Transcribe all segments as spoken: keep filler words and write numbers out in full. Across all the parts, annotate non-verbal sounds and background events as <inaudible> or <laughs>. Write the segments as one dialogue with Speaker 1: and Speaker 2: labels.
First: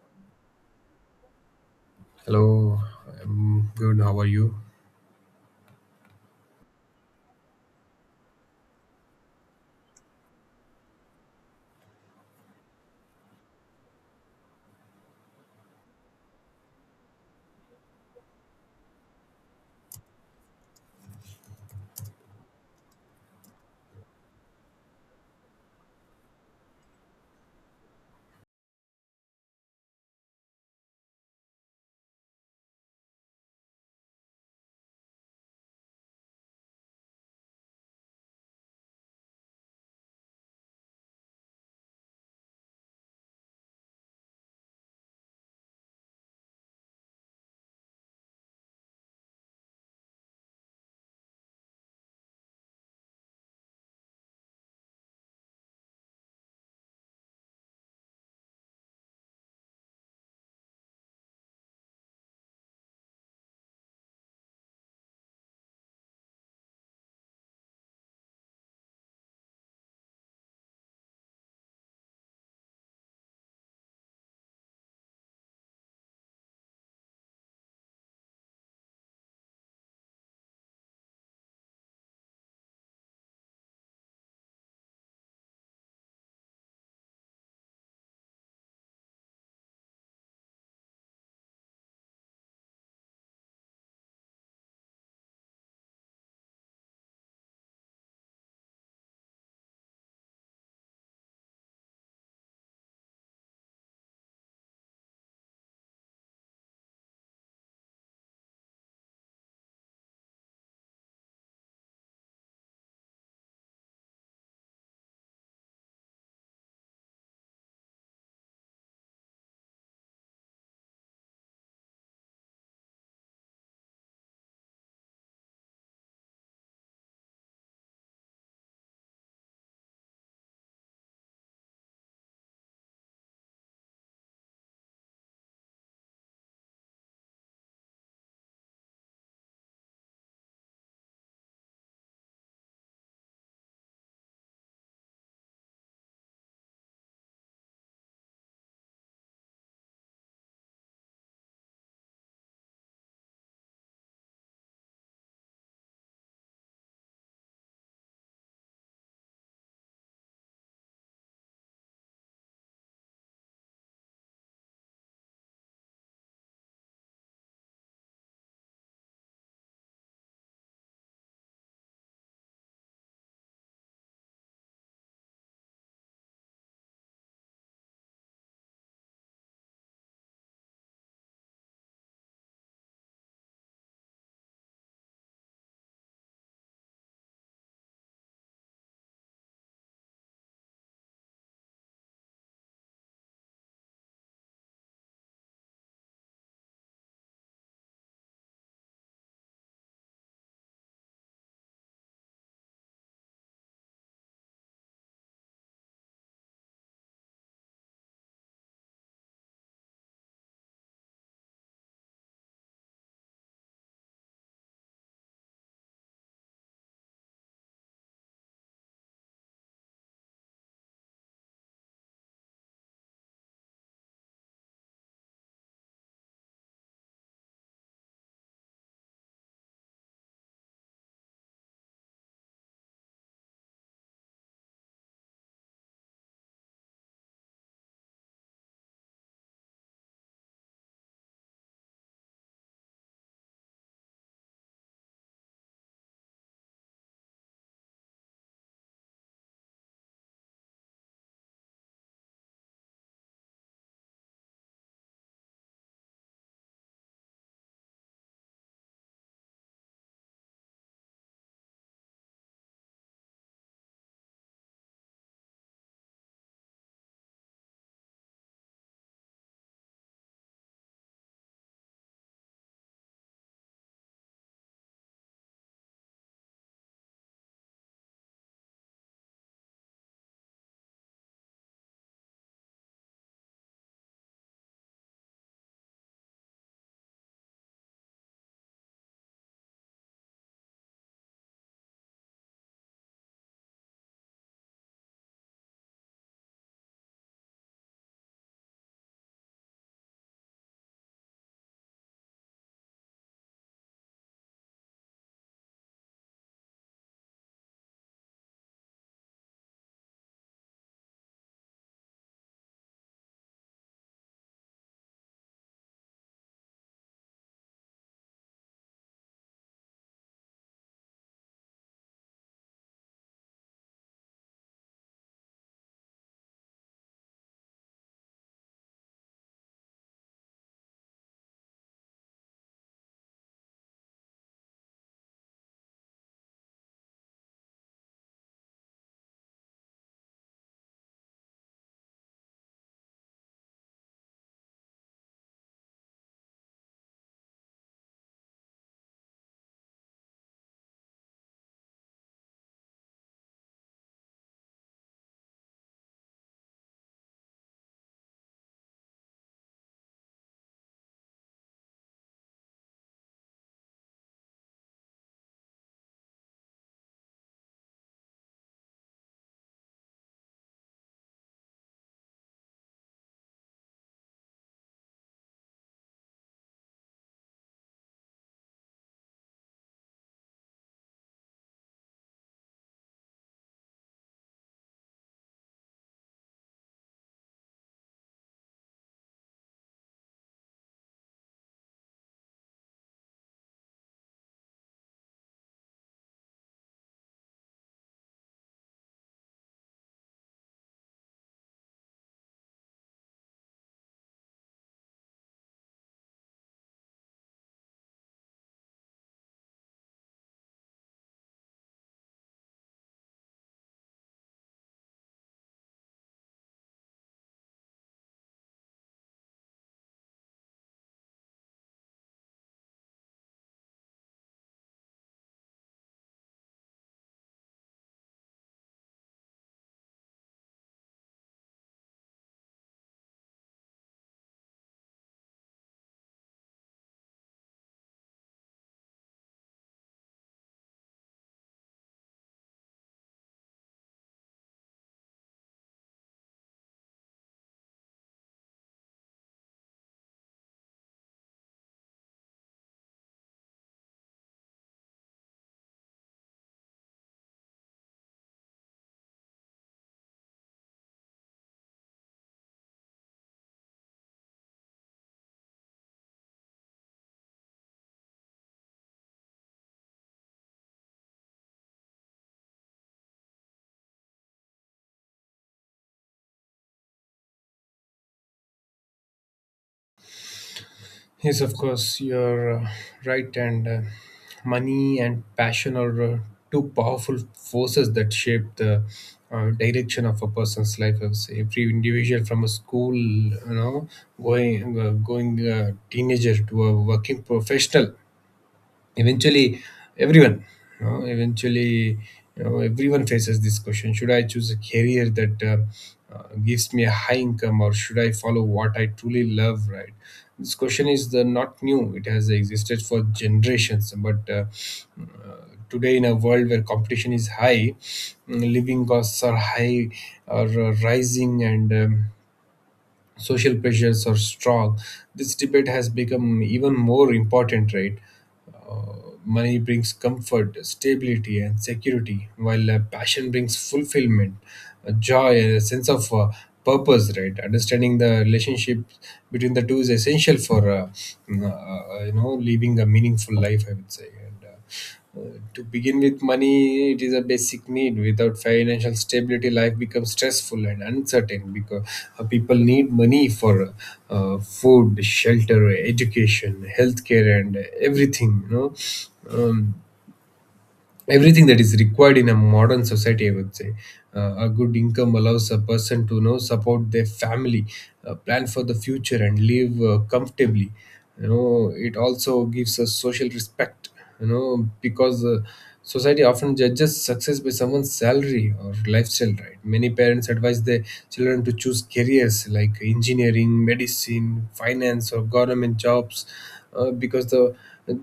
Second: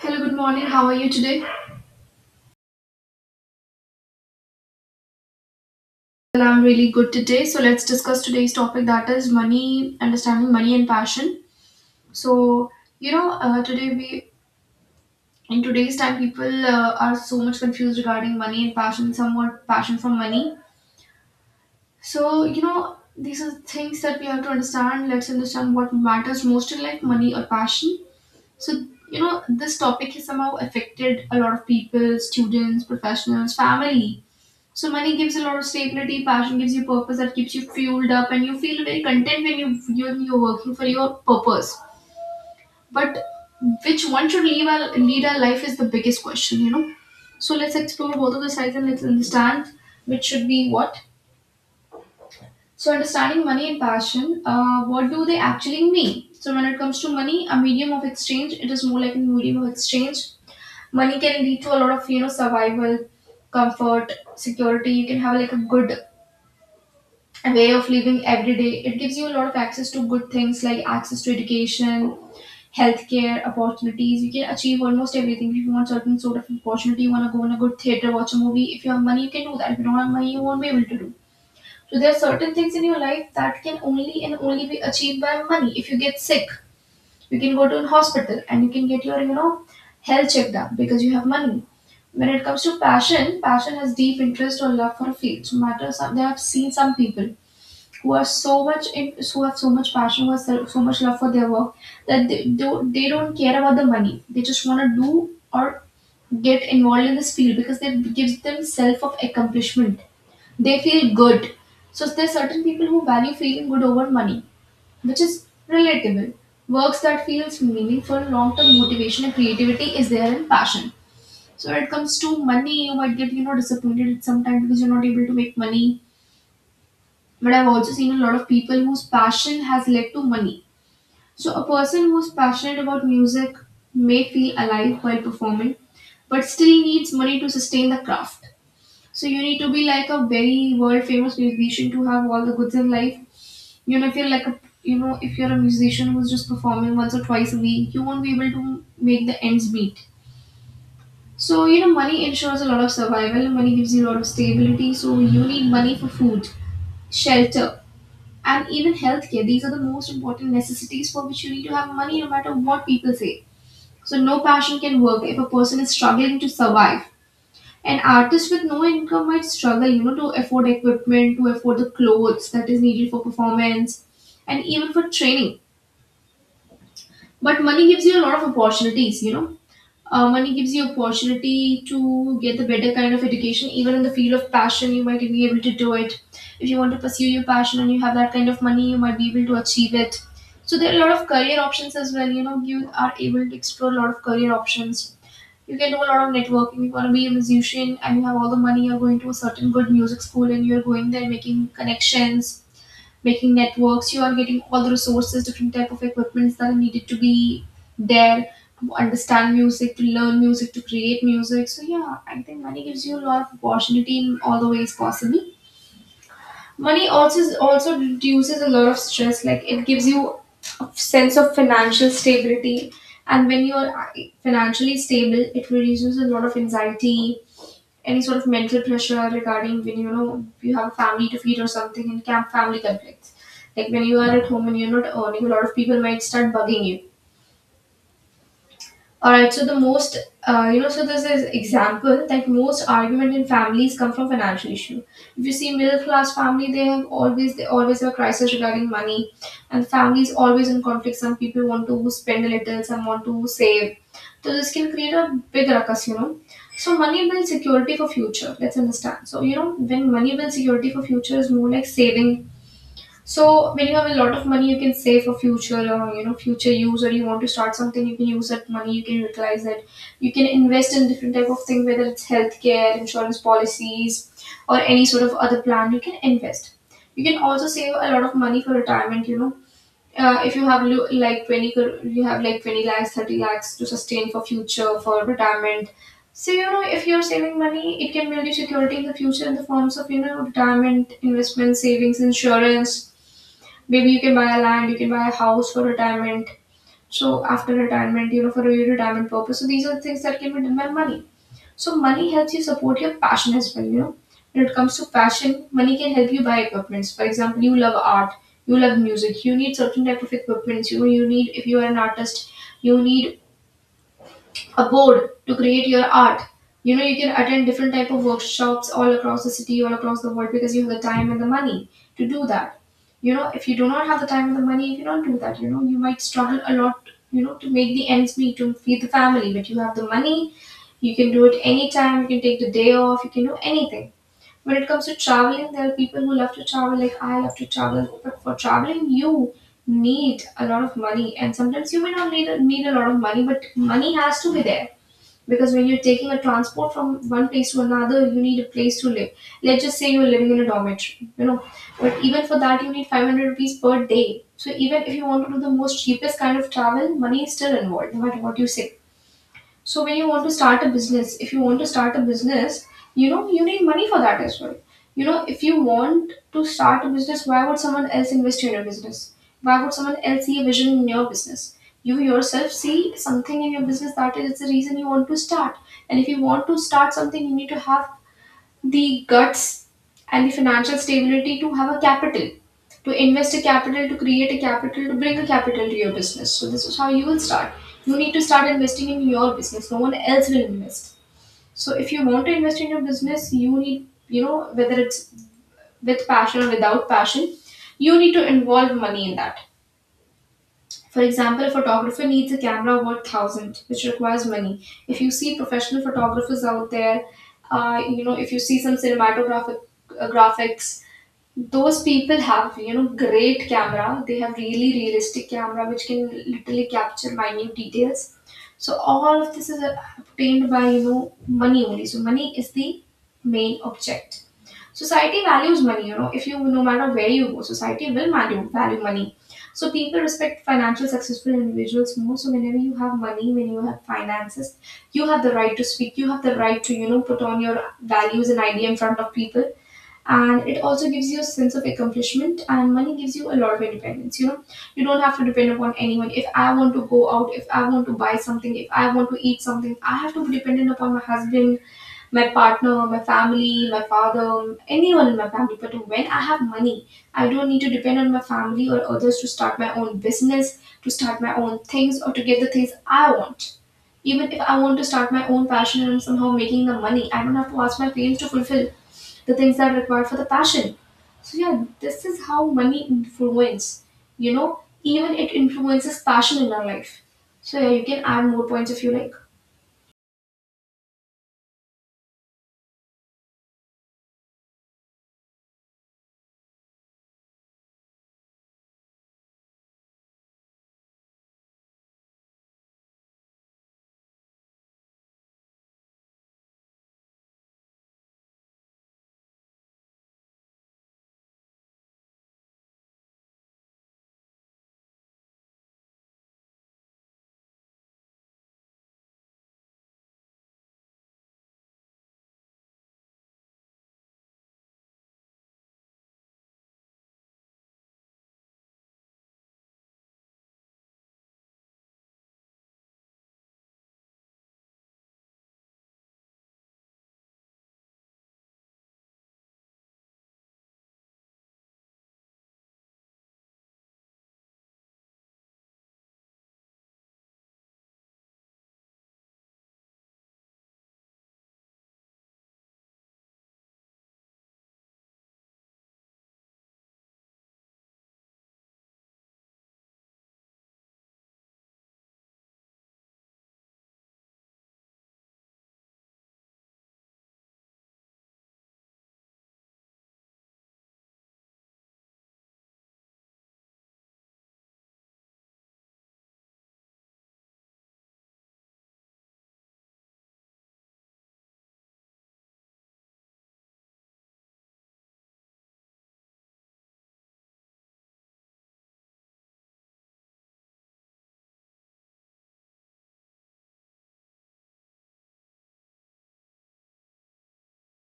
Speaker 1: Hello, good morning. How are you today?
Speaker 2: Hello, I'm good. How are you?
Speaker 1: Well, I'm really good today. So let's discuss today's topic that is money, understanding money and passion. So you know, uh, today we in today's time people uh, are so much confused regarding money and passion. Some want passion from money. So you know, these are things that we have to understand. Let's understand what matters most in life, money or passion. So you know, this topic has somehow affected a lot of people, students, professionals, family. So money gives a lot of stability, passion gives you purpose that keeps you fueled up, and you feel very content when you you're, you're working for your purpose. But which one should leave our, lead our life is the biggest question, you know. So let's explore both of the sides and let's understand which should be what. So understanding money and passion, uh, what do they actually mean? So when it comes to money, a medium of exchange, it is more like a medium of exchange. Money can lead to a lot of, you know, survival, comfort, security. You can have like a good way of living every day. It gives you a lot of access to good things like access to education, healthcare, opportunities. You can achieve almost everything. If you want certain sort of opportunity, you want to go in a good theater, watch a movie. If you have money, you can do that. If you don't have money, you won't be able to do. So there are certain things in your life that can only and only be achieved by money. If you get sick, you can go to a hospital and you can get your, you know, health checked up because you have money. When it comes to passion, passion has deep interest or love for a field. So matter some, they have seen some people who was so much in, who have so much passion, was so so much love for their work that they, don't- they don't care about the money, they just want to do or get involved in this field because that gives them self of accomplishment, they feel good. So there are certain people who value feeling good over money, which is relatable. Works that feels meaningful, long-term motivation and creativity is there in passion. So when it comes to money, you might get, you know, disappointed at some time because you're not able to make money. But I've also seen a lot of people whose passion has led to money. So a person who's passionate about music may feel alive while performing, but still needs money to sustain the craft. So you need to be like a very world famous musician to have all the goods in life. You know, if you're like a, you know, if you're a musician who's just performing once or twice a week, you won't be able to make the ends meet. So, you know, money ensures a lot of survival, money gives you a lot of stability. So you need money for food, shelter, and even healthcare. These are the most important necessities for which you need to have money, no matter what people say. So no passion can work if a person is struggling to survive. An artist with no income might struggle, you know, to afford equipment, to afford the clothes that is needed for performance, and even for training. But money gives you a lot of opportunities, you know, uh, money gives you opportunity to get the better kind of education. Even in the field of passion, you might be able to do it. If you want to pursue your passion and you have that kind of money, you might be able to achieve it. So there are a lot of career options as well. You know, you are able to explore a lot of career options. You can do a lot of networking. You want to be a musician and you have all the money. You're going to a certain good music school and you're going there making connections, making networks, you are getting all the resources, different type of equipments that are needed to be there to understand music, to learn music, to create music. So yeah, I think money gives you a lot of opportunity in all the ways possible. Money also also reduces a lot of stress, like it gives you a sense of financial stability. And when you're uh, financially stable, it reduces a lot of anxiety, any sort of mental pressure regarding when, you know, you have a family to feed or something, and camp family conflicts. Like when you are at home and you're not earning, a lot of people might start bugging you. All right, so the most, uh, you know so there's this example that most argument in families come from financial issue. If you see middle class family, they have always they always have a crisis regarding money, and families always in conflict, some people want to spend a little, some want to save. So this can create a big ruckus, you know. So money builds security for future. Let's understand. So you know, when money builds security for future, is more like saving. So when you have a lot of money, you can save for future or, you know, future use, or you want to start something, you can use that money. You can utilize it. You can invest in different type of thing, whether it's healthcare, insurance policies, or any sort of other plan. You can invest. You can also save a lot of money for retirement. You know, uh, if you have lo- like twenty cr- you have like twenty lakhs, thirty lakhs to sustain for future for retirement. So you know, if you're saving money, it can build you security in the future in the forms of, you know, retirement, investment, savings, insurance. Maybe you can buy a land, you can buy a house for retirement. So after retirement, you know, for your retirement purpose. So these are things that can be done by money. So money helps you support your passion as well, you know. When it comes to passion, money can help you buy equipments. For example, you love art, you love music, you need certain type of equipments, you you need, if you are an artist, you need a board to create your art. You know, you can attend different type of workshops all across the city, all across the world, because you have the time and the money to do that. You know, if you do not have the time and the money, you cannot do that. You know, you might struggle a lot, you know, to make the ends meet, to feed the family. But you have the money, you can do it anytime, you can take the day off, you can do anything. When it comes to traveling, there are people who love to travel, like I love to travel. But for traveling, you need a lot of money, and sometimes you may not need need a lot of money, but money has to be there. Because when you're taking a transport from one place to another, you need a place to live. Let's just say you're living in a dormitory, you know, but even for that you need five hundred rupees per day. So even if you want to do the most cheapest kind of travel, money is still involved, no matter what you say. So when you want to start a business, if you want to start a business, you know, you need money for that as well. You know, if you want to start a business, why would someone else invest in your business? Why would someone else see a vision in your business? You yourself see something in your business, that is the reason you want to start. And if you want to start something, you need to have the guts and the financial stability to have a capital, to invest a capital, to create a capital, to bring a capital to your business. So this is how you will start. You need to start investing in your business, no one else will invest. So if you want to invest in your business, you need, you know, whether it's with passion or without passion, you need to involve money in that. For example, a photographer needs a camera worth thousand, which requires money. If you see professional photographers out there, uh, you know, if you see some cinematographic uh, graphics, those people have, you know, great camera. They have really realistic camera which can literally capture minute details. So all of this is uh, obtained by, you know, money only. So money is the main object. Society values money, you know, if you, no matter where you go, society will value value money. So people respect financial successful individuals more. So whenever you have money, when you have finances, you have the right to speak, you have the right to, you know, put on your values and idea in front of people. And it also gives you a sense of accomplishment, and money gives you a lot of independence. You know you don't have to depend upon anyone. If I want to go out, if I want to buy something, if I want to eat something, I have to be dependent upon my husband, my partner, my family, my father, anyone in my family. But when I have money, I don't need to depend on my family or others to start my own business, to start my own things, or to get the things I want. Even if I want to start my own passion and I'm somehow making the money, I don't have to ask my parents to fulfill the things that are required for the passion. So yeah, this is how money influence. You know, even it influences passion in our life. So yeah, you can add more points if you like.
Speaker 2: Yes, of course, you're uh, right. And uh, money and passion are uh, two powerful forces that shape the uh, direction of a person's life. I would say every individual from a school you know, going uh, going uh, teenager to a working professional, eventually everyone you know, eventually you know everyone faces this question: should I choose a career that uh, uh, gives me a high income, or should I follow what I truly love, right? This question is the not new. It has existed for generations, but uh, uh, today in a world where competition is high, mm, living costs are high or uh, rising, and um, social pressures are strong. This debate has become even more important, right? Uh, Money brings comfort, stability, and security, while uh, passion brings fulfillment, uh, joy, and a sense of uh, purpose, right? Understanding the relationship between the two is essential for, uh, uh, you know, living a meaningful life, I would say. And, uh, uh, to begin with, money it is a basic need. Without financial stability, life becomes stressful and uncertain because uh, people need money for uh, food, shelter, education, healthcare, and everything. You know. Um, Everything that is required in a modern society, I would say. Uh, a good income allows a person to you know support their family, uh, plan for the future, and live uh, comfortably. You know it also gives us social respect, you know because uh, society often judges success by someone's salary or lifestyle, right. Many parents advise their children to choose careers like engineering, medicine, finance, or government jobs, uh, because the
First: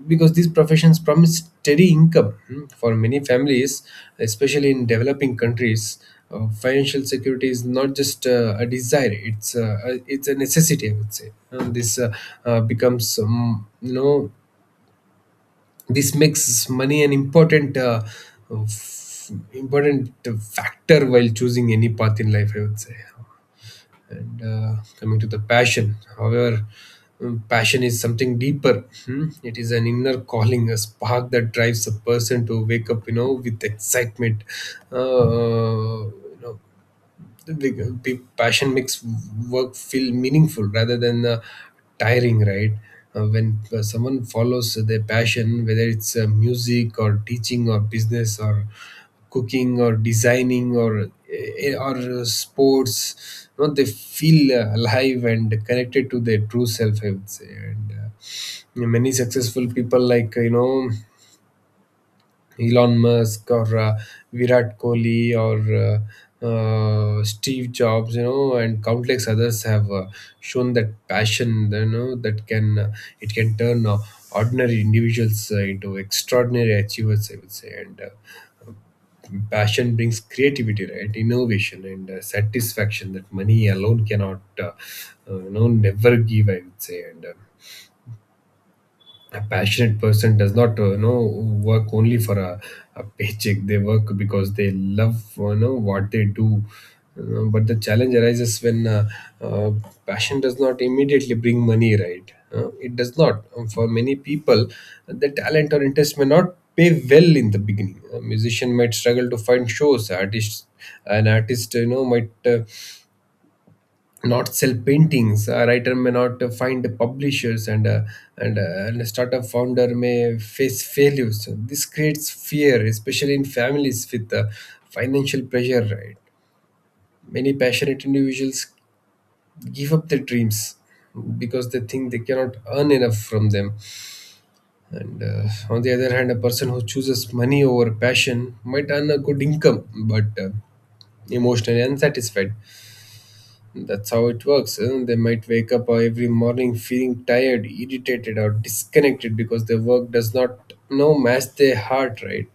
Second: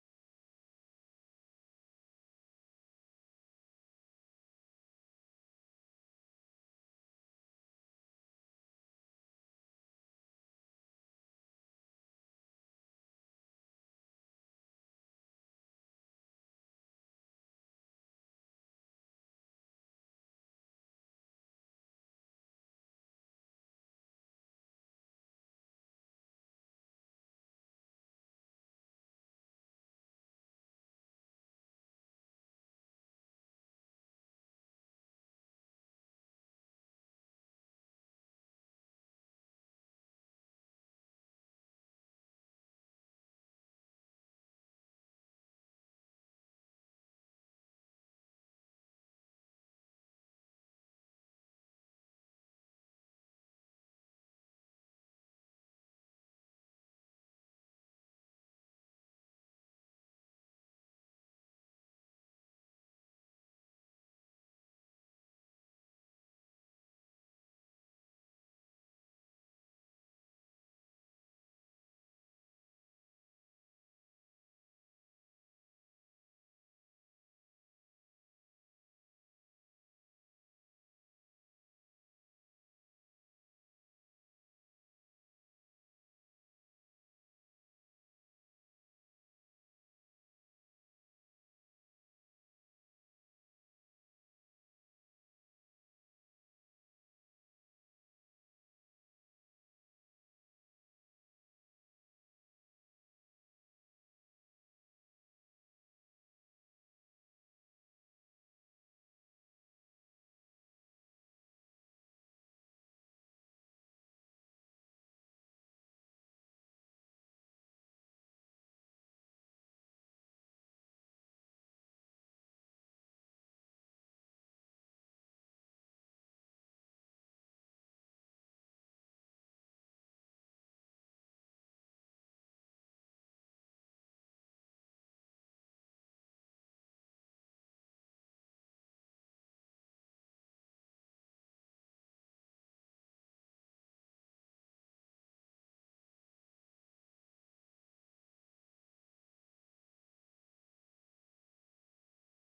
Speaker 2: because these professions promise steady income, mm, for many families, especially in developing countries. Uh, financial security is not just uh, a desire; it's uh, a, it's a necessity. I would say, and this uh, uh, becomes um, you know this makes money an important uh, f- important factor while choosing any path in life. I would say. And uh, coming to the passion, however, um, passion is something deeper. Hmm? It is an inner calling, a spark that drives a person to wake up you know with excitement. uh, you know the pe- Passion makes work feel meaningful rather than uh, tiring, right. Uh, when uh, someone follows their passion, whether it's uh, music or teaching or business or cooking or designing or eh, eh, or uh, sports, you know, they feel uh, alive and connected to their true self, I would say. And uh, many successful people, like you know Elon Musk or uh, Virat Kohli or uh, uh, Steve Jobs, you know, and countless others, have uh, shown that passion, you know, that can uh, it can turn uh, ordinary individuals uh, into extraordinary achievers, I would say. And. Uh, passion brings creativity, right innovation, and uh, satisfaction that money alone cannot uh, uh, you know never give, I would say. And uh, a passionate person does not uh, you know work only for a, a paycheck. They work because they love you know what they do. Uh, but the challenge arises when uh, uh, passion does not immediately bring money, right? Uh, it does not. Um, for many people, the talent or interest may not pay well in the beginning. A musician might struggle to find shows. Artists An artist you know might uh, not sell paintings. A writer may not uh, find publishers, and uh, and, uh, and a startup founder may face failures. So this creates fear, especially in families with uh, financial pressure. Right. Many passionate individuals give up their dreams because they think they cannot earn enough from them. And uh, on the other hand, a person who chooses money over passion might earn a good income, but uh, emotionally unsatisfied. That's how it works, eh? They might wake up uh, every morning feeling tired, irritated, or disconnected because their work does not you know match their heart. Right.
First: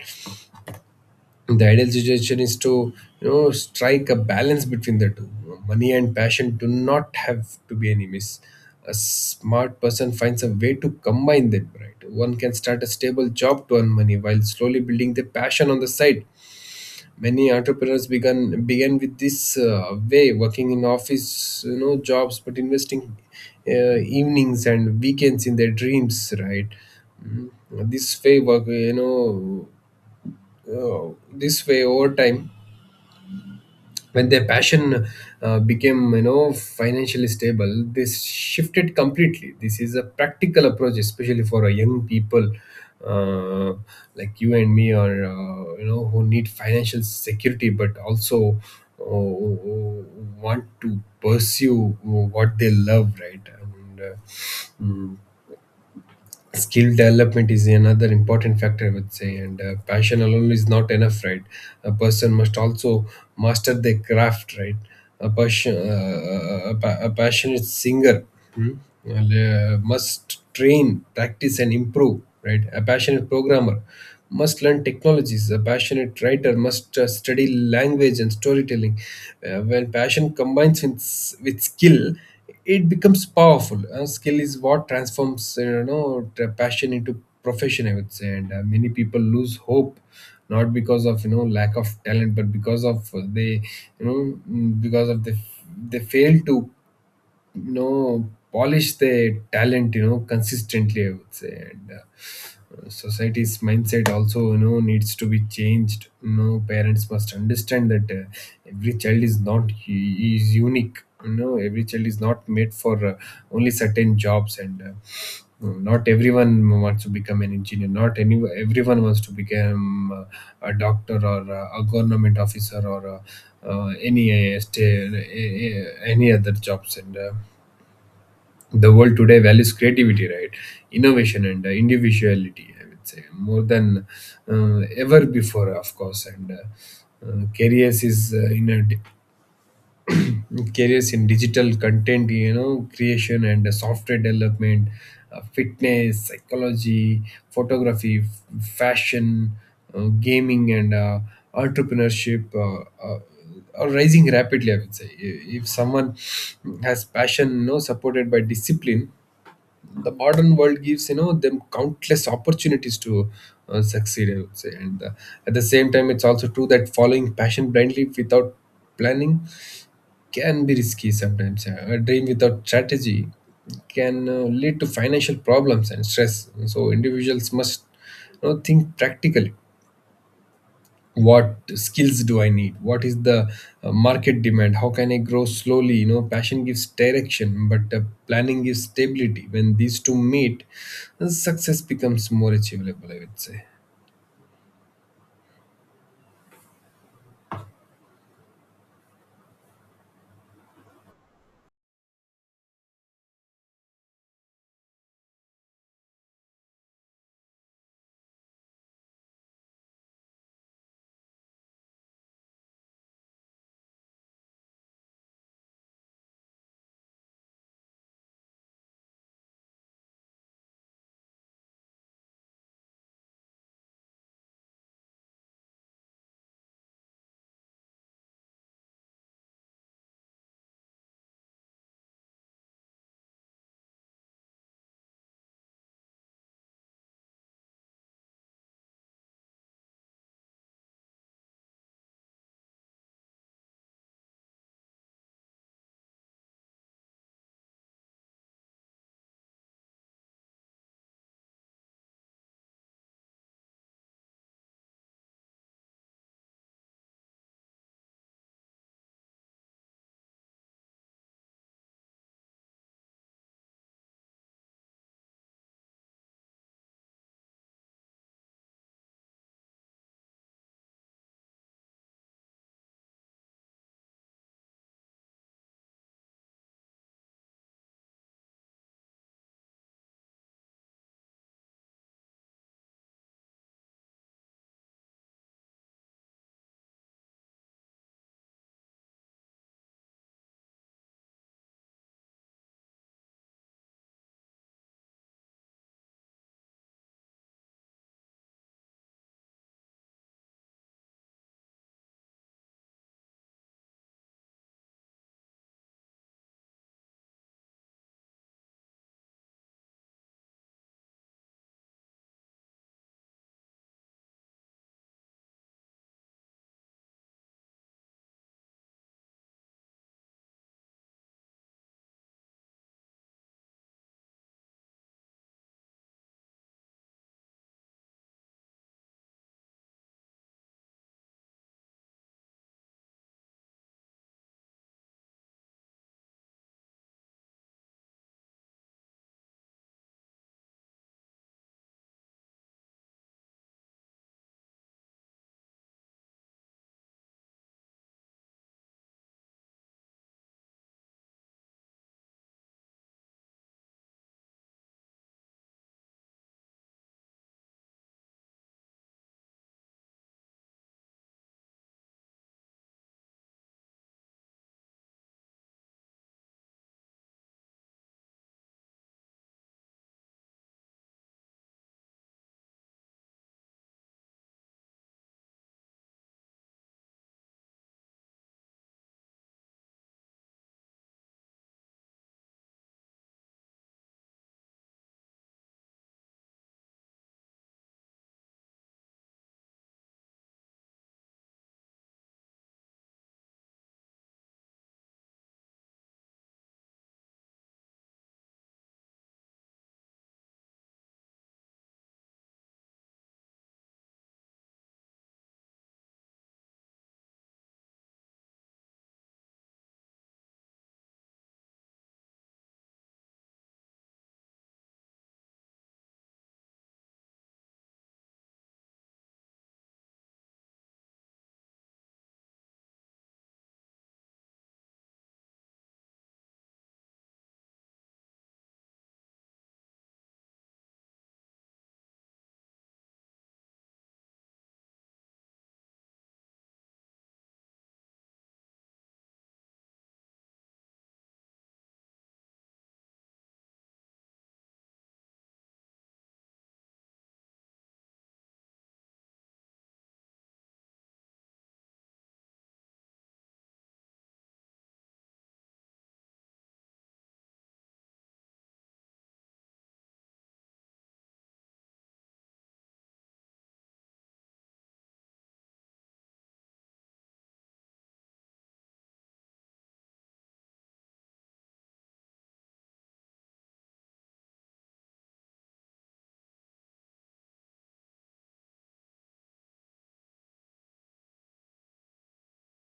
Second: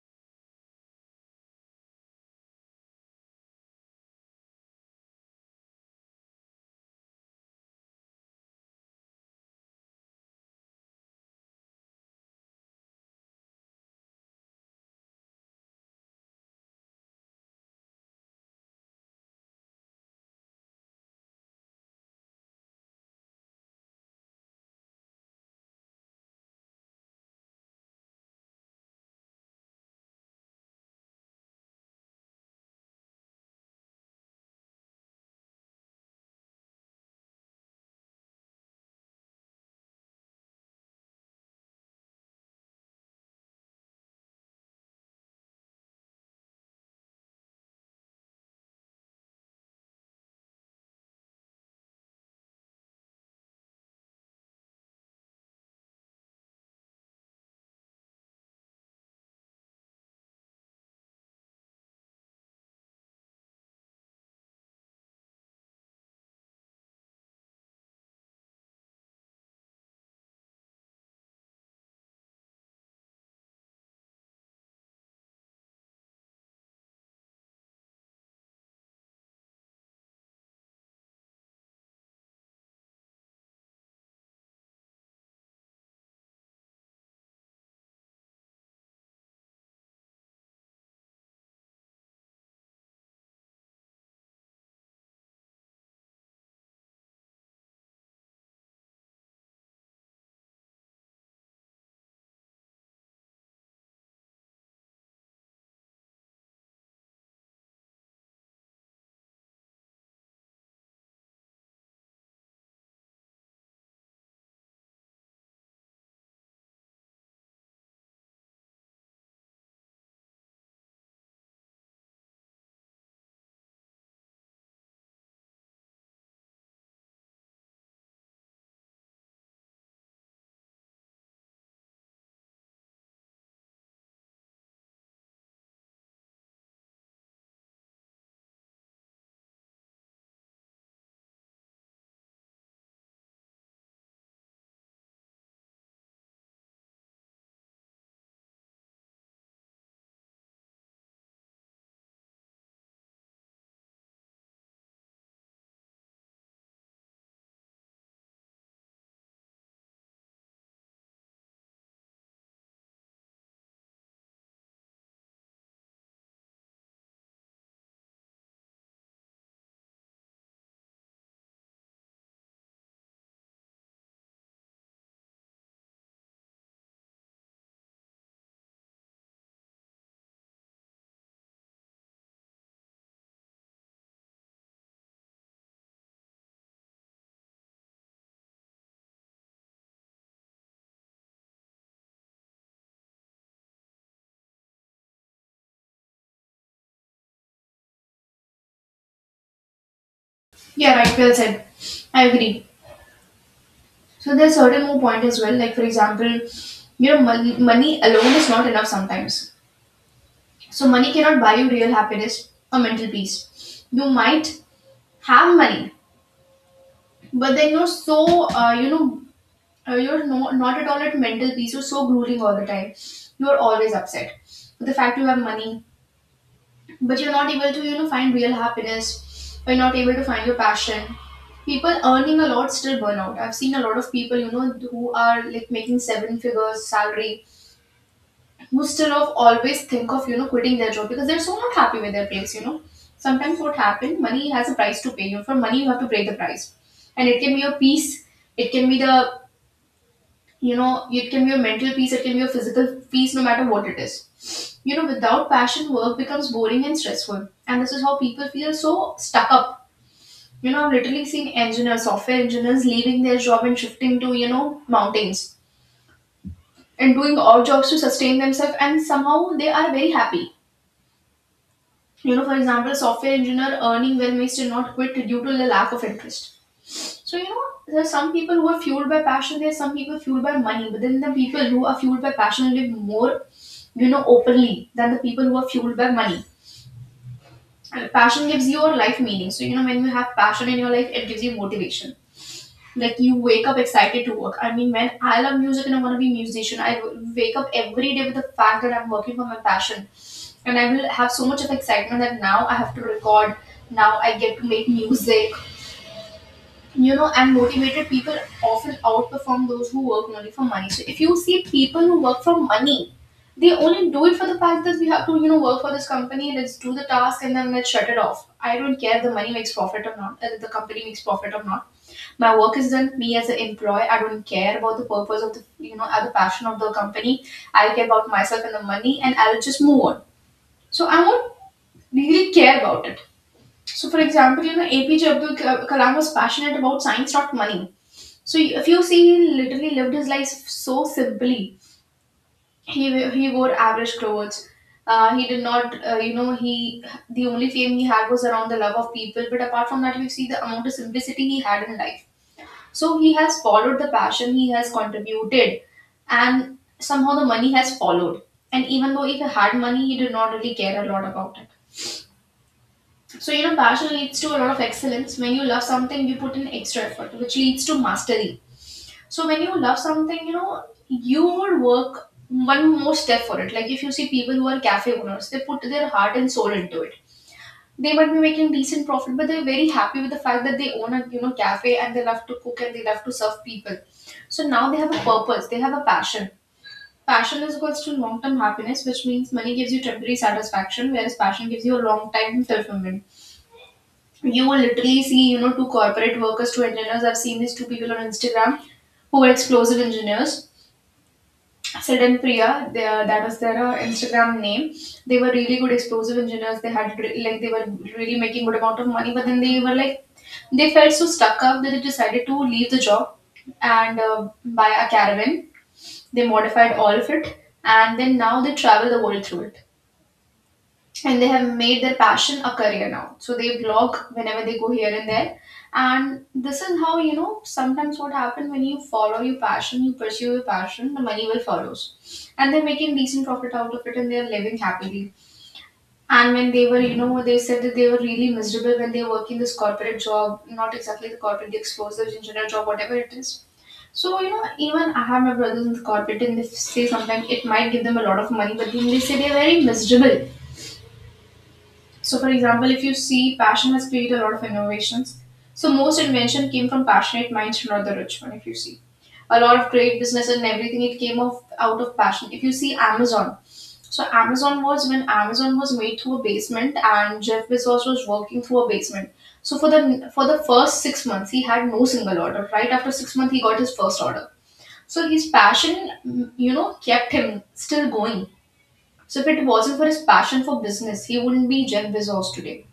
Speaker 2: The ideal situation is to you know strike a balance between the two. Money and passion do not have to be enemies. A smart person finds a way to combine them. Right. One can start a stable job to earn money while slowly building their passion on the side. Many entrepreneurs began began with this uh, way, working in office, you know, jobs, but investing uh, evenings and weekends in their dreams. Right. Mm, this way work, you know, uh, This way, over time, when their passion uh, became you know financially stable, they shifted completely. This is a practical approach, especially for a young people, uh, like you and me, or uh, you know who need financial security but also uh, want to pursue what they love, right. And uh, mm, skill development is another important factor, I would say. And uh, passion alone is not enough, right. A person must also master their craft, right. A passion uh, a, pa- a passionate singer, hmm, uh, must train, practice, and improve, right. A passionate programmer must learn technologies. A passionate writer must uh, study language and storytelling. Uh, when passion combines with, s- with skill, it becomes powerful. Uh, skill is what transforms uh, you know the passion into profession, I would say. And uh, many people lose hope, not because of you know lack of talent but because of uh, they you know mm, because of the they fail to you know polish their talent you know consistently, I would say. And uh, society's mindset also you know needs to be changed. You know parents must understand that uh, every child is not is unique. You know every child is not made for uh, only certain jobs. And uh, not everyone wants to become an engineer. Not any everyone wants to become uh, a doctor or uh, a government officer or uh, uh, any uh, sta- uh, any other jobs. And uh, the world today values creativity, right innovation, and uh, individuality, I would say, more than uh, ever before, of course. And uh, uh, careers is uh, in a di- careers in digital content you know creation and uh, software development, uh, fitness, psychology, photography, f- fashion, uh, gaming, and uh, entrepreneurship uh, uh, are rising rapidly, I would say. If if someone has passion, you know supported by discipline, the modern world gives you know them countless opportunities to uh, succeed, I would say. And uh, at the same time, it's also true that following passion blindly without planning can be risky sometimes. Uh, a dream without strategy can uh, lead to financial problems and stress. So individuals must you know think practically. What skills do I need? What is the uh, market demand? How can I grow slowly? You know passion gives direction, but uh, planning gives stability. When these two meet, uh, success becomes more achievable, I would say.
Speaker 1: Yeah, right. Well said. I agree. So there's certain more point as well. Like for example, you know, money, money alone is not enough sometimes. So money cannot buy you real happiness or mental peace. You might have money, but then you're so uh, you know uh, you're no, not at all at mental peace. You're so grueling all the time. You're always upset with the fact you have money, but you're not able to you know find real happiness. Or you're not able to find your passion. People earning a lot still burn out. I've seen a lot of people, you know, who are like making seven figures salary. Instead of always think of you know quitting their job because they're so not happy with their place. You know, sometimes what happen, money has a price to pay. You know, for money you have to pay the price, and it can be your peace, it can be the you know, it can be your mental peace, it can be your physical peace, no matter what it is. You know, without passion, work becomes boring and stressful, and this is how people feel so stuck up. You know, I've literally seen engineers, software engineers leaving their job and shifting to you know mountains and doing odd jobs to sustain themselves, and somehow they are very happy. You know, for example, software engineer earning well may still not quit due to the lack of interest. So you know there are some people who are fueled by passion, there are some people fueled by money, but then the people who are fueled by passion live more you know openly than the people who are fueled by money. And passion gives you your life meaning. So you know when you have passion in your life it gives you motivation, like you wake up excited to work. I mean, man, I love music and I want to be a musician. I w- wake up every day with the fact that I'm working for my passion, and I will have so much of excitement that now I have to record, now I get to make music. You know, and motivated people often outperform those who work only for money. So if you see people who work for money, they only do it for the fact that we have to you know work for this company. Let's do the task and then let's shut it off. I don't care if the money makes profit or not, uh, the company makes profit or not. My work is done. Me as an employee, I don't care about the purpose of the you know or the passion of the company. I care about myself and the money, and I'll just move on. So I won't really care about it. So for example, you know, APJ Abdul Kalam was passionate about science, not money. So if you see, he literally lived his life so simply. He he wore average clothes. Uh, he did not uh, you know he The only fame he had was around the love of people, but apart from that, you see the amount of simplicity he had in life. So he has followed the passion, he has contributed, and somehow the money has followed. And even though if he had money, he did not really care a lot about it. So, you know, passion leads to a lot of excellence. When you love something, you put in extra effort, which leads to mastery. So, when you love something, you know, you will work one more step for it. Like if you see people who are cafe owners, they put their heart and soul into it. They might be making decent profit, but they're very happy with the fact that they own a you know cafe, and they love to cook and they love to serve people. So now they have a purpose, they have a passion. Passion is equals to long term happiness, which means money gives you temporary satisfaction, whereas passion gives you a long time fulfillment. You will literally see you know two corporate workers, two engineers. I've seen these two people on Instagram who are explosive engineers. Sid and Priya, they, uh, that was their uh, Instagram name. They were really good explosive engineers. They had re- like they were really making good amount of money, but then they were like they felt so stuck up that they decided to leave the job and uh, buy a caravan. They modified all of it, and then now they travel the world through it, and they have made their passion a career now. So they vlog whenever they go here and there. And this is how you know sometimes what happens when you follow your passion, you pursue your passion, the money will follows. And they're making decent profit out of it, and they're living happily. And when they were you know they said that they were really miserable when they were working this corporate job, not exactly the corporate, the explosives engineer job, whatever it is. So you know even I have my brothers in the corporate, and they say sometimes it might give them a lot of money, but then they say they're very miserable. So, for example, if you see, passion has created a lot of innovations. So, most invention came from passionate minds, not the rich one. If you see, a lot of great business and everything, it came of out of passion. If you see Amazon, so Amazon was when Amazon was made through a basement, and Jeff Bezos was working through a basement. So for the for the first six months, he had no single order. Right after six months, he got his first order. So his passion, mm, you know, kept him still going. So if it wasn't for his passion for business, he wouldn't be Jeff Bezos today.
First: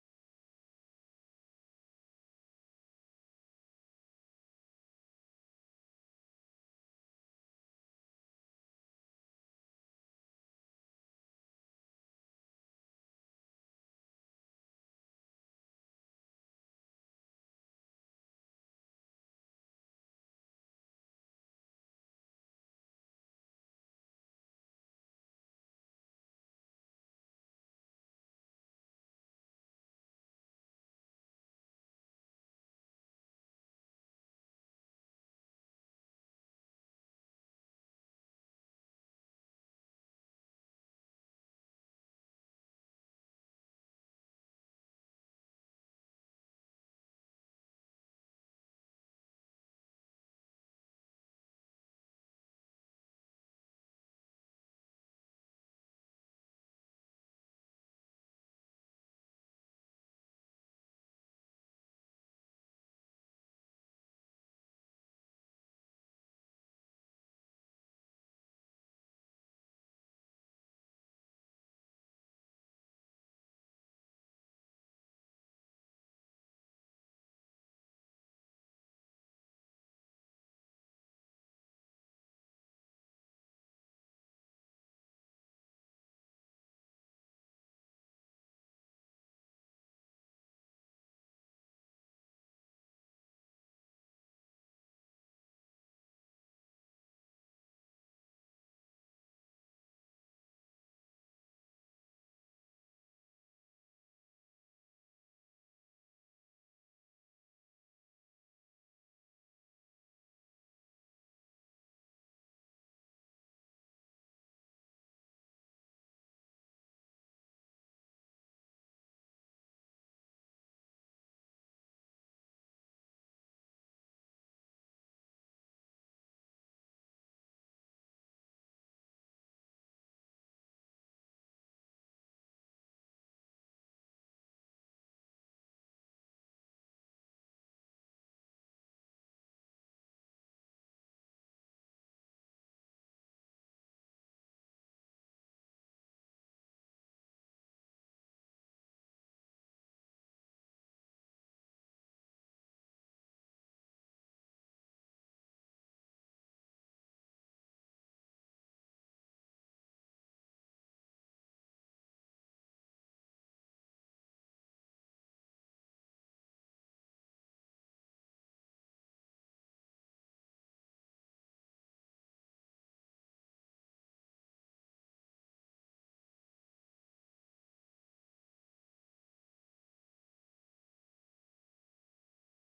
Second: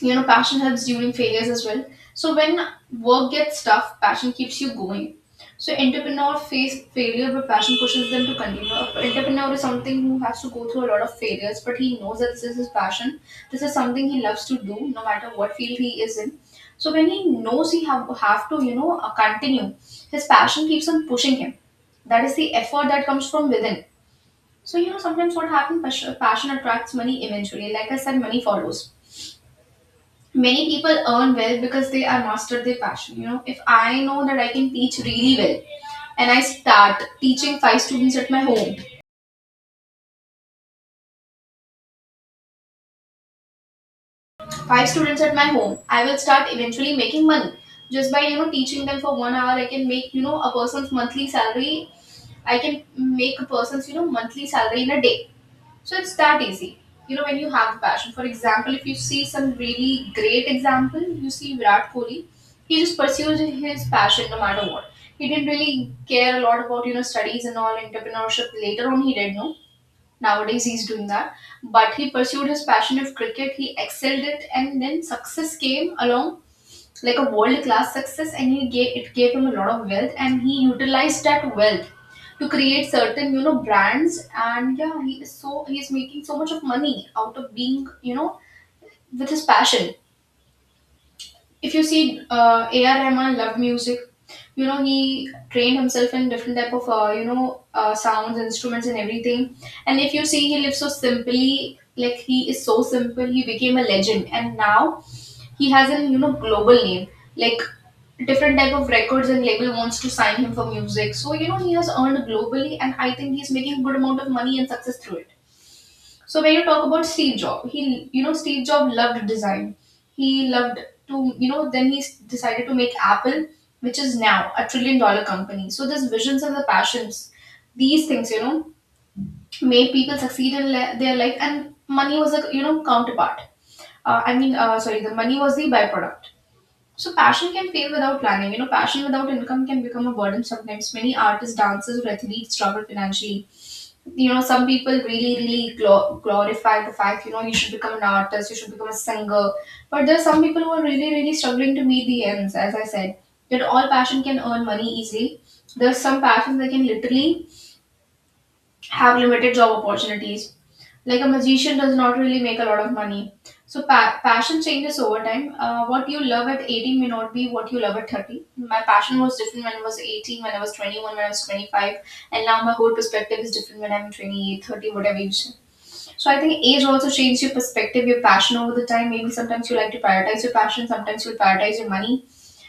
Speaker 1: You know, passion helps during failures as well. So when work gets tough, passion keeps you going. So entrepreneur face failure, but passion pushes them to continue. A entrepreneur is something who has to go through a lot of failures, but he knows that this is his passion, this is something he loves to do no matter what field he is in. So when he knows he have, have to you know uh, continue, his passion keeps on pushing him. That is the effort that comes from within. So you know sometimes what happens, passion attracts money eventually, like I said, money follows. Many people earn well because they are mastered their passion. You know, if I know that I can teach really well and I start teaching five students at my home five students at my home, I will start eventually making money. Just by you know teaching them for one hour, I can make you know a person's monthly salary. I can make a person's you know monthly salary in a day. So it's that easy. You know, when you have the passion. For example, if you see some really great example, you see Virat Kohli, he just pursued his passion no matter what. He didn't really care a lot about, you know, studies and all entrepreneurship. Later on he did know. Nowadays he's doing that. But he pursued his passion of cricket, he excelled it, and then success came along, like a world class success, and he gave it gave him a lot of wealth, and he utilized that wealth to create certain you know brands. And yeah, he is so he is making so much of money out of being you know with his passion. If you see, uh, AR Rahman loved music. You know he trained himself in different type of uh, you know uh, sounds, instruments, and everything. And if you see, he lives so simply, like he is so simple, he became a legend, and now he has a you know global name, like different type of records and label wants to sign him for music. So you know he has earned globally, and I think he's making a good amount of money and success through it. So when you talk about Steve Jobs, he you know Steve Jobs loved design. He loved to, you know then he s- decided to make Apple, which is now a trillion dollar company. So these visions and the passions, these things you know made people succeed in le- their life, and money was a you know counterpart. uh, I mean, uh, sorry, the money was the byproduct. So passion can fail without planning. You know, passion without income can become a burden sometimes. Many artists, dancers, or athletes struggle financially. You know, some people really, really glo- glorify the fact, you know, you should become an artist, you should become a singer. But there are some people who are really, really struggling to meet the ends, as I said. That all passion can earn money easily. There's some passions that can literally have limited job opportunities, like a magician does not really make a lot of money. So pa- passion changes over time. Uh, what you love at eighteen may not be what you love at thirty. My passion was different when I was eighteen, when I was twenty-one, when I was twenty-five, and now my whole perspective is different when I'm 28 30 whatever you say. So I think age also changes your perspective, your passion over the time. Maybe sometimes you like to prioritize your passion, sometimes you'll prioritize your money.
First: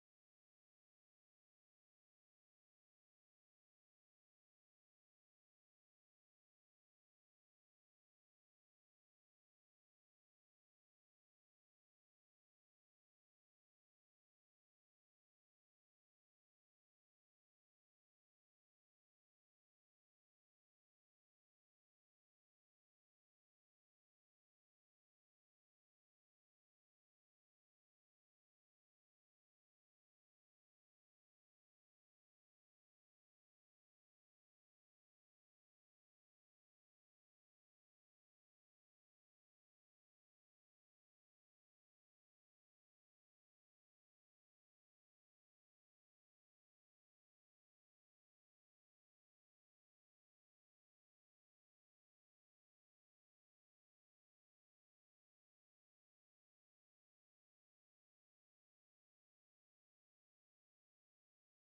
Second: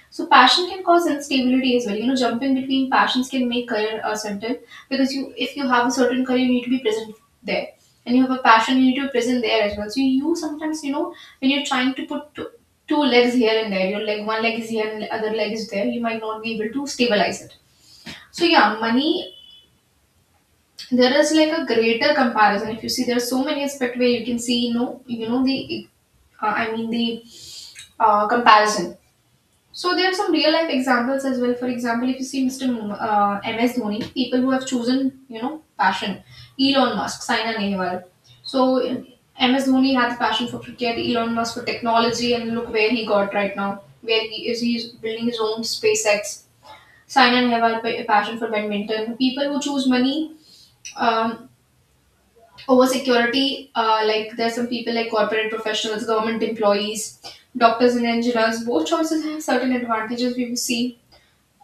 Speaker 1: So passion can cause instability as well. You know, jumping between passions can make career uncertain, because you, if you have a certain career, you need to be present there, and you have a passion, you need to be present there as well. So you sometimes, you know, when you're trying to put two, two legs here and there, your leg one leg is here and the other leg is there, you might not be able to stabilize it. So yeah, money. There is like a greater comparison. If you see, there are so many aspect where you can see, you know, you know the, uh, I mean, the uh, comparison. So there are some real life examples as well. For example, if you see mister Mo- uh, M S Dhoni, people who have chosen you know passion, Elon Musk, Saina Nehwal. So M S Dhoni had the passion for cricket, Elon Musk for technology, and look where he got right now. Where he is, he's building his own SpaceX. Saina Nehwal pa- a passion for badminton. People who choose money, um, over security, uh, like there's some people like corporate professionals, government employees, doctors and engineers. Both choices have certain advantages, we will see.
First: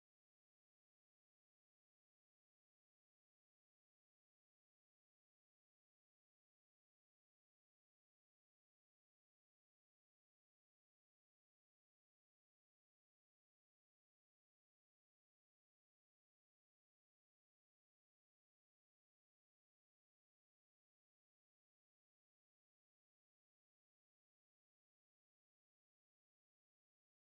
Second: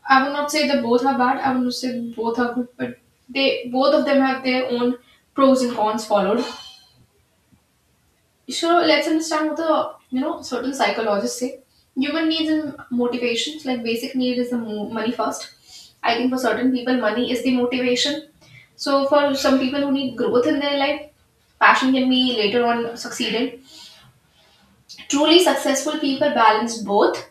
Speaker 1: I would not say that both are bad. I would not say that both are good, but they both of them have their own pros and cons followed. So let's understand what the you know certain psychologists say. Human needs and motivations, like basic need is the mo- money first. I think for certain people, money is the motivation. So for some people who need growth in their life, passion can be later on succeeded. Truly successful people balance both.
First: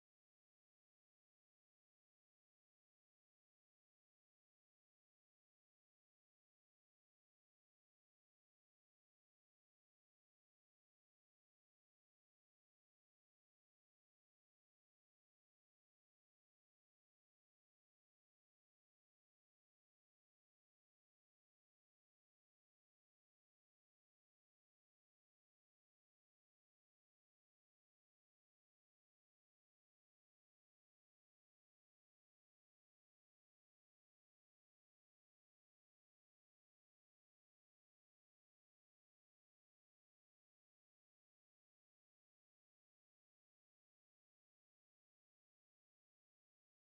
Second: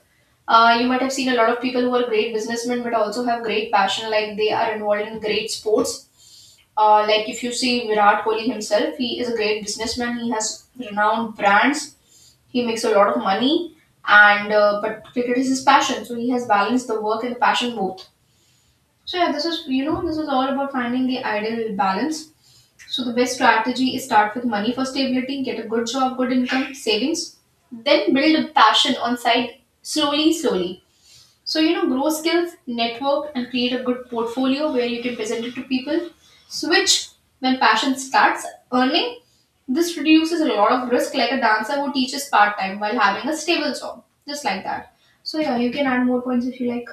Speaker 1: Uh, you might have seen a lot of people who are great businessmen but also have great passion, like they are involved in great sports. Uh, like if you see Virat Kohli himself, he is a great businessman. He has renowned brands. He makes a lot of money, and uh, but cricket is his passion, so he has balanced the work and the passion both. So yeah, this is you know this is all about finding the ideal balance. So the best strategy is start with money for stability, get a good job, good income, savings, then build a passion on side slowly, slowly. So you know, grow skills, network, and create a good portfolio where you can present it to people. Switch when passion starts earning. This reduces a lot of risk, like a dancer who teaches part time while having a stable job, just like that. So yeah, you can add more points if you like.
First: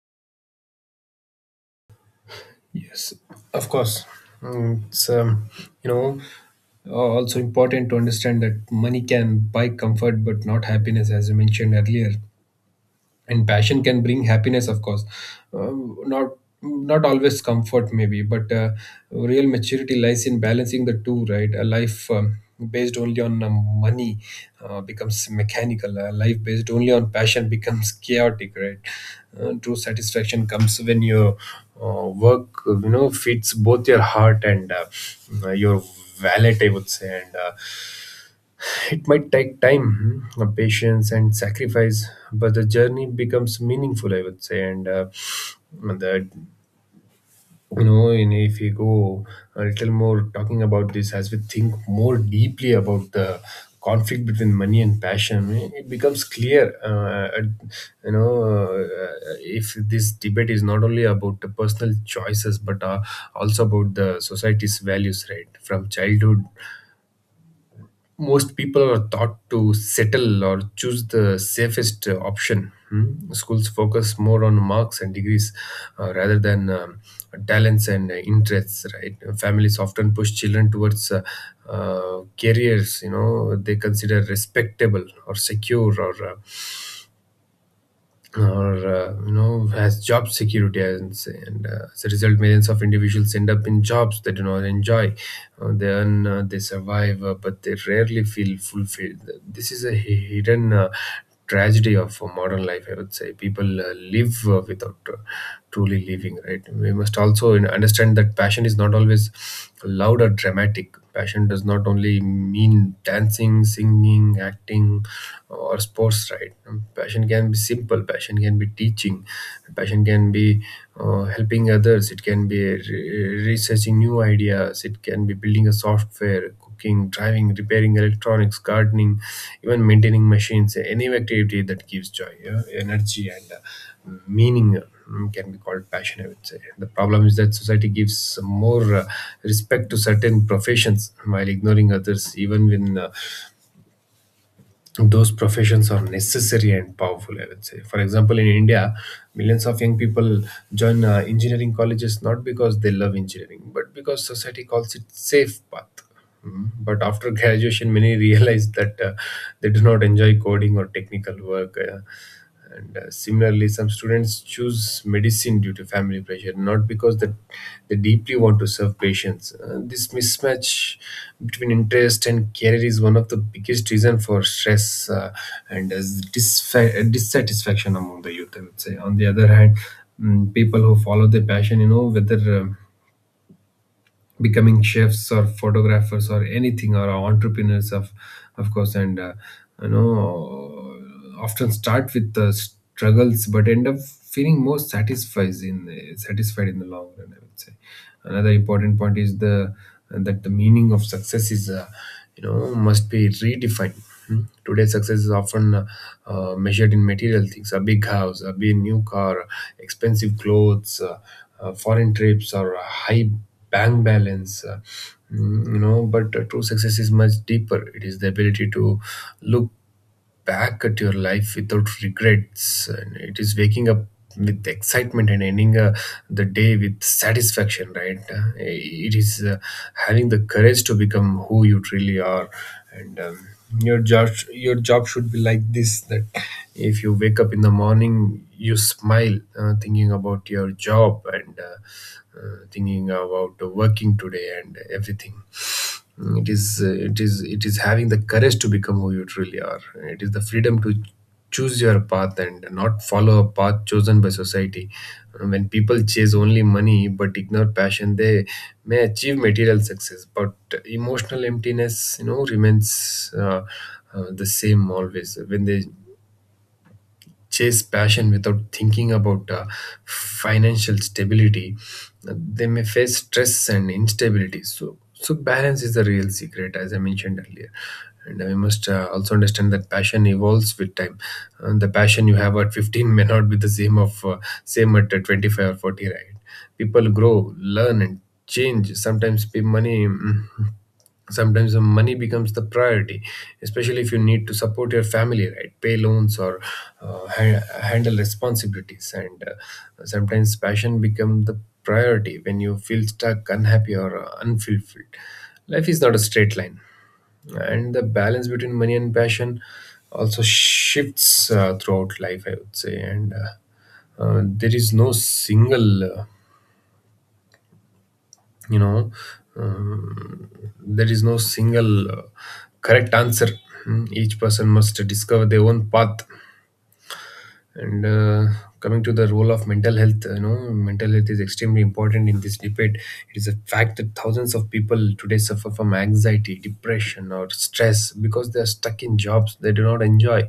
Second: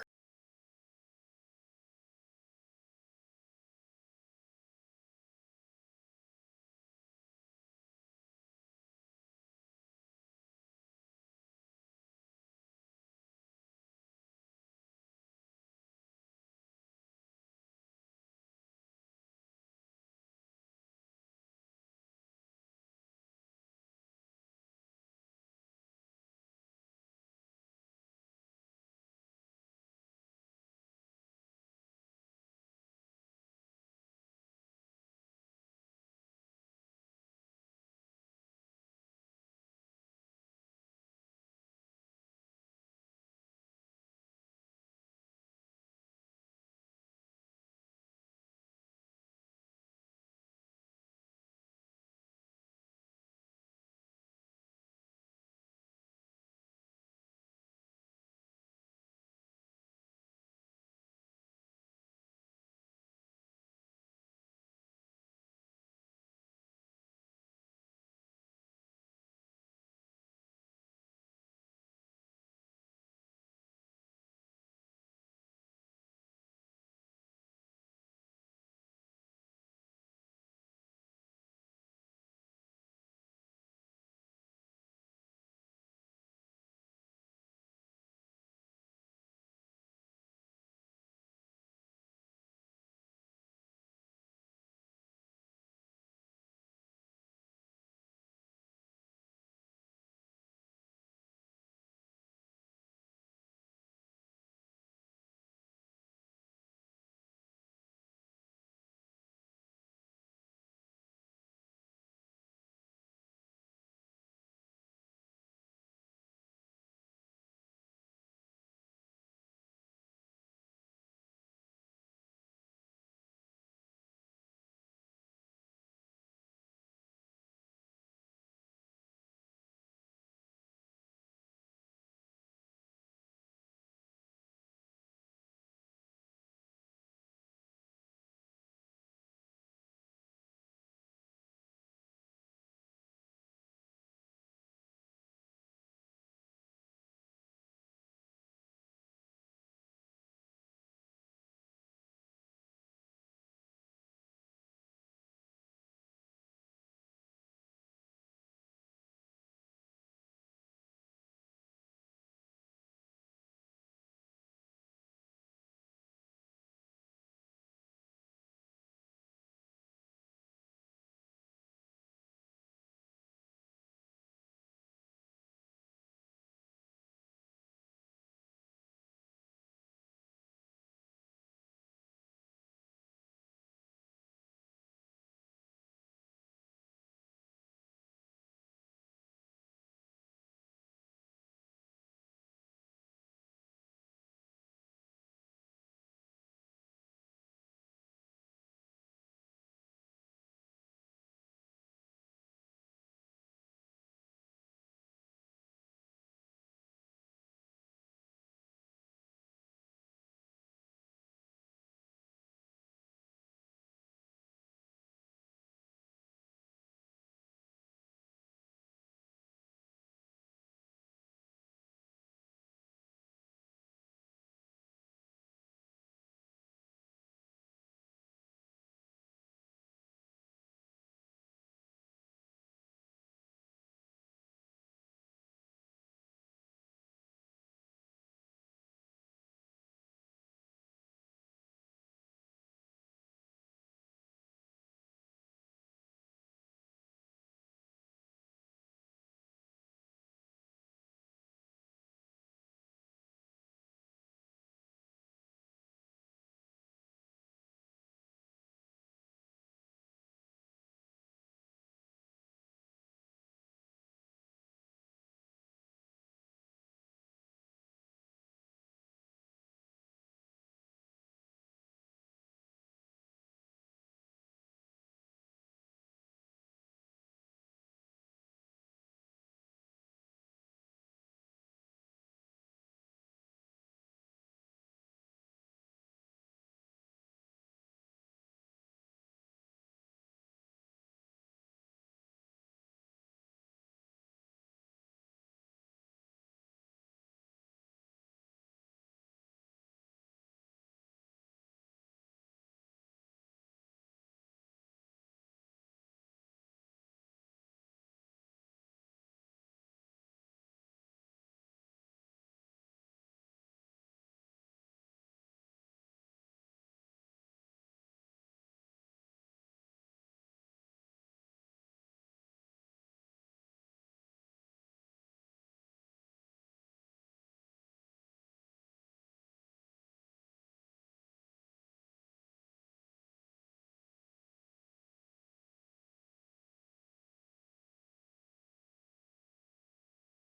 Speaker 2: Yes, of course. Mm, it's um, you know also important to understand that money can buy comfort but not happiness, as you mentioned earlier. And passion can bring happiness, of course. um, not not always comfort, maybe, but uh, real maturity lies in balancing the two, right. A life um, based only on um, money uh, becomes mechanical. A life based only on passion <laughs> becomes chaotic, right. Uh, true satisfaction comes when your uh, work you know feeds both your heart and uh, your wallet, I would say. And uh, it might take time, hmm, uh, patience, and sacrifice, but the journey becomes meaningful, I would say. And uh, that, you know, and if we go a little more talking about this, as we think more deeply about the conflict between money and passion, eh, it becomes clear, uh, at- you know, uh, if this debate is not only about the personal choices, but uh, also about the society's values, right? From childhood, most people are taught to settle or choose the safest uh, option. Hmm? Schools focus more on marks and degrees uh, rather than um, talents and uh, interests. Right? Families often push children towards uh, uh, careers. You know, they consider respectable or secure or uh, or uh, you know has job security, I would say. And uh, as a result, millions of individuals end up in jobs they do not enjoy. Uh, they earn, uh, they survive, uh, but they rarely feel fulfilled. This is a hi- hidden uh, tragedy of uh, modern life, I would say. People uh, live uh, without uh, truly living, right. We must also you know, understand that passion is not always loud or dramatic. Passion does not only mean dancing, singing, acting, or sports, right? Passion can be simple, passion can be teaching, passion can be uh, helping others, it can be re- researching new ideas, it can be building a software, cooking, driving, repairing electronics, gardening, even maintaining machines, any activity that gives joy, yeah, energy, and uh, meaning. uh, Can be called passion, I would say. The problem is that society gives more uh, respect to certain professions while ignoring others, even when uh, those professions are necessary and powerful, I would say. For example, in India, millions of young people join uh, engineering colleges, not because they love engineering, but because society calls it safe path. Mm, but after <laughs> graduation, many realize that uh, they do not enjoy coding or technical work, uh, and uh, similarly, some students choose medicine due to family pressure, not because that they deeply want to serve patients. Uh, this mismatch between interest and career is one of the biggest reason for stress, uh, and as disfa- uh, dissatisfaction among the youth, I would say. On the other hand, mm, people who follow their passion, you know, whether um, becoming chefs or photographers or anything or entrepreneurs, of of course, and uh, you know often start with the struggles but end up feeling more satisfied in satisfied in the long run, I would say. Another important point is the that the meaning of success is uh, you know must be redefined. Hmm. Today, success is often uh, uh, measured in material things: a big house, a big new car, expensive clothes, uh, uh, foreign trips, or a high bank balance, uh, mm, you know but uh, true success is much deeper. It is the ability to look back at your life without regrets, and it is waking up with excitement and ending uh, the day with satisfaction, right? Uh, it is uh, having the courage to become who you truly are, and um, your job your job should be like this, that if you wake up in the morning, you smile uh, thinking about your job, and uh, uh, thinking about working today and everything. It is uh, it is it is having the courage to become who you truly are. It is the freedom to choose your path and not follow a path chosen by society. Uh, when people chase only money but ignore passion, they may achieve material success but emotional emptiness, you know, remains uh, uh, the same always. When they chase passion without thinking about uh, financial stability, they may face stress and instability. So, so balance is the real secret, as I mentioned earlier. And we must uh, also understand that passion evolves with time. And the passion you have at fifteen may not be the same of uh, same at uh, twenty-five or forty, right? People grow, learn, and change. Sometimes pay money. Mm, sometimes the money becomes the priority, especially if you need to support your family, right? Pay loans or uh, ha- handle responsibilities. And uh, sometimes passion becomes the priority when you feel stuck, unhappy, or uh, unfulfilled. Life is not a straight line, and the balance between money and passion also shifts uh, throughout life, I would say. And uh, uh, there is no single uh, you know um, there is no single uh, correct answer. Hmm, each person must discover their own path. And uh, coming to the role of mental health, you know, mental health is extremely important in this debate. It is a fact that thousands of people today suffer from anxiety, depression, or stress because they are stuck in jobs they do not enjoy.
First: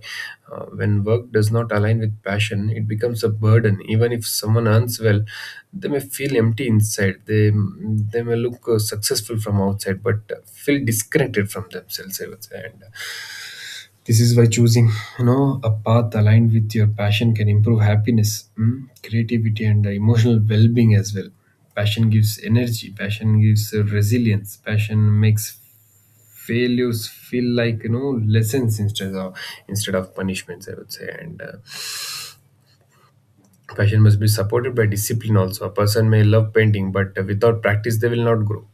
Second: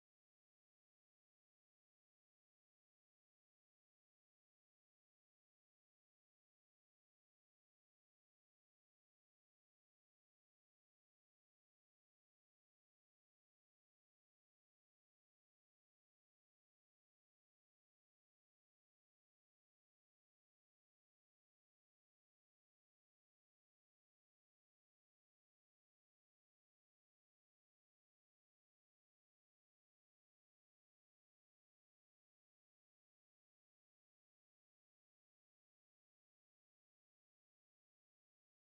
Speaker 2: Uh, when work does not align with passion, it becomes a burden. Even if someone earns well, they may feel empty inside. They they may look uh, successful from outside, but uh, feel disconnected from themselves, I would say. And uh, this is why choosing, you know, a path aligned with your passion can improve happiness, mm, creativity, and uh, emotional well-being as well. Passion gives energy. Passion gives uh, resilience. Passion makes failures feel like, you know, lessons instead of instead of punishments, I would say. And uh, passion must be supported by discipline. Also, a person may love painting, but uh, without practice, they will not grow.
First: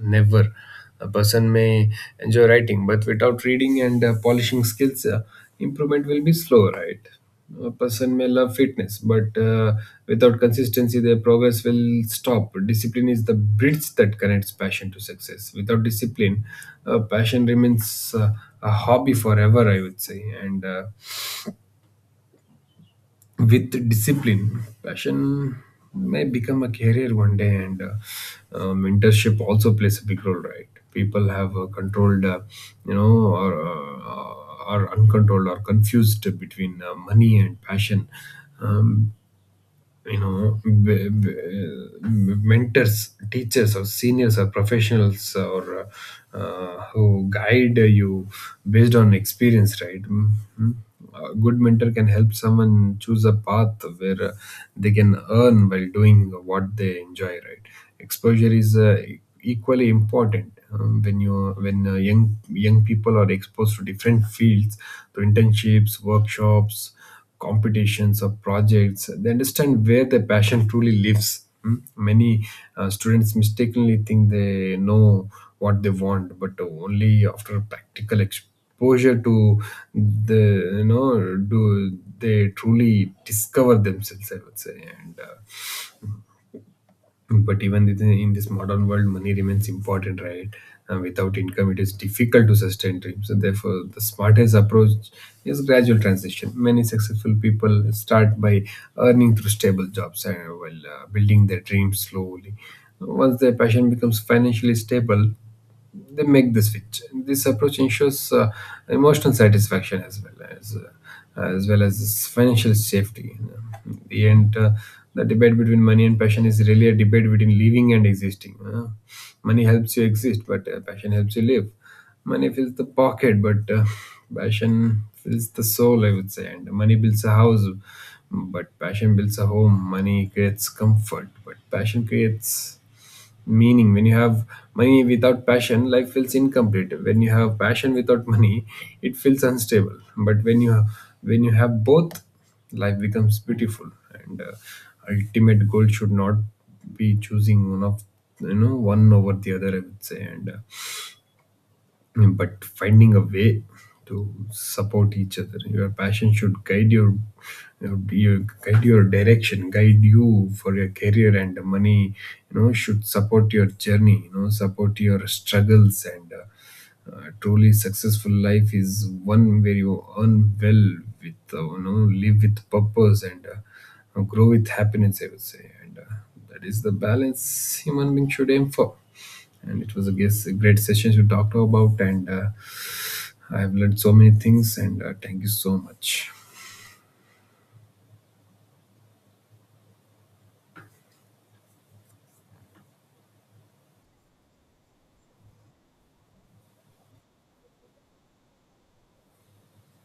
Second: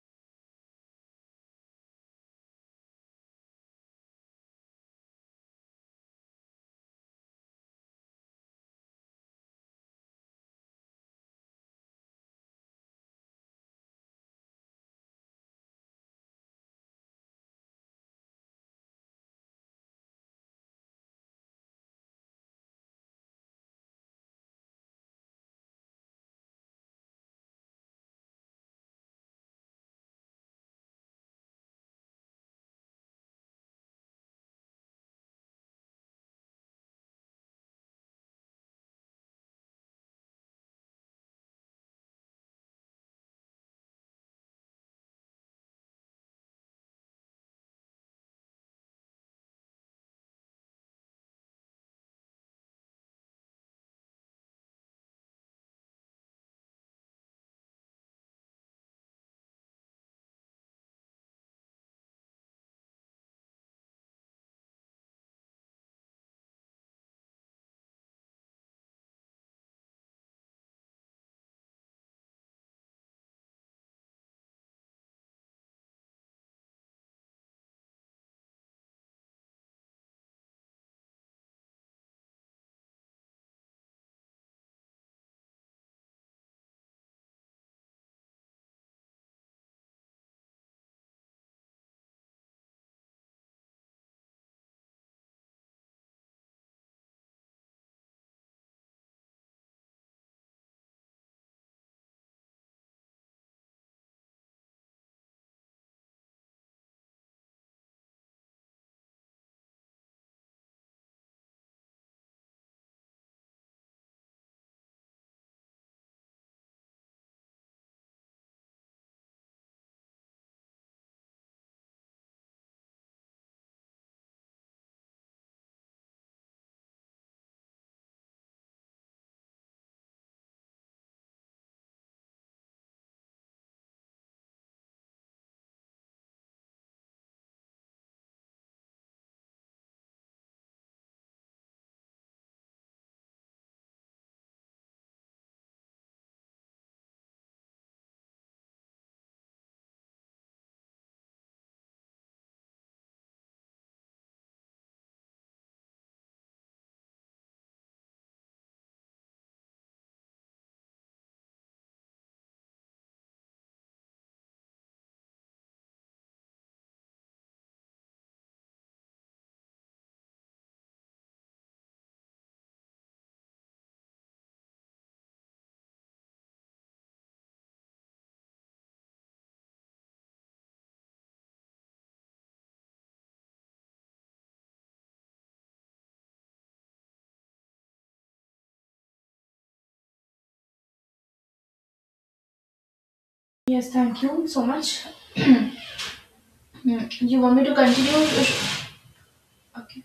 Speaker 2: Never. A person may enjoy writing, but without reading and uh, polishing skills, uh, improvement will be slow, right? A person may love fitness, but uh, without consistency, their progress will stop. Discipline is the bridge that connects passion to success. Without discipline, uh, passion remains uh, a hobby forever, I would say. And uh, with discipline, passion may become a career one day. And uh, uh, mentorship also plays a big role, right? People have uh, controlled, uh, you know or, uh, or uncontrolled, or confused between uh, money and passion. Um, you know b- b- Mentors, teachers, or seniors, or professionals, or uh, uh, who guide you based on experience, right? Mhm. A good mentor can help someone choose a path where uh, they can earn while doing what they enjoy, right? Exposure is uh, e- equally important. Um, when you when uh, young young people are exposed to different fields, to internships, workshops, competitions, or projects, they understand where their passion truly lives. Mm. Many uh, students mistakenly think they know what they want, but only after practical exposure to the you know do they truly discover themselves, I would say. And uh, but even with- in this modern world, money remains important, right? And without income, it is difficult to sustain dreams. So therefore, the smartest approach is gradual transition. Many successful people start by earning through stable jobs, and uh, while uh, building their dreams slowly. Once their passion becomes financially stable, they make the switch. This approach ensures uh, emotional satisfaction as well as uh, as well as financial safety. In the end, uh, the debate between money and passion is really a debate between living and existing. uh. Money helps you exist, but uh, passion helps you live. Money fills the pocket, but uh, passion fills the soul, I would say. And money builds a house, but passion builds a home. Money creates comfort, but passion creates meaning. When you have money without passion, life feels incomplete. When you have passion without money, it feels unstable. But when you when you have both, life becomes beautiful. And uh, ultimate goal should not be choosing one of you know one over the other, I would say. And uh, but finding a way to support each other. Your passion should guide your, your your- guide your direction, guide you for your career, and money, you know, should support your journey, you know, support your struggles. And uh, a truly successful life is one where you earn well, with, uh, you know, live with purpose, and uh, grow with happiness, I would say. And uh, that is the balance human being should aim for. And it was, I guess, a great session you talked about. And uh, I have learned so many things. And uh, thank you so much.
Speaker 1: Yes, thank you so much. Hmm, You want me to continue? Okay.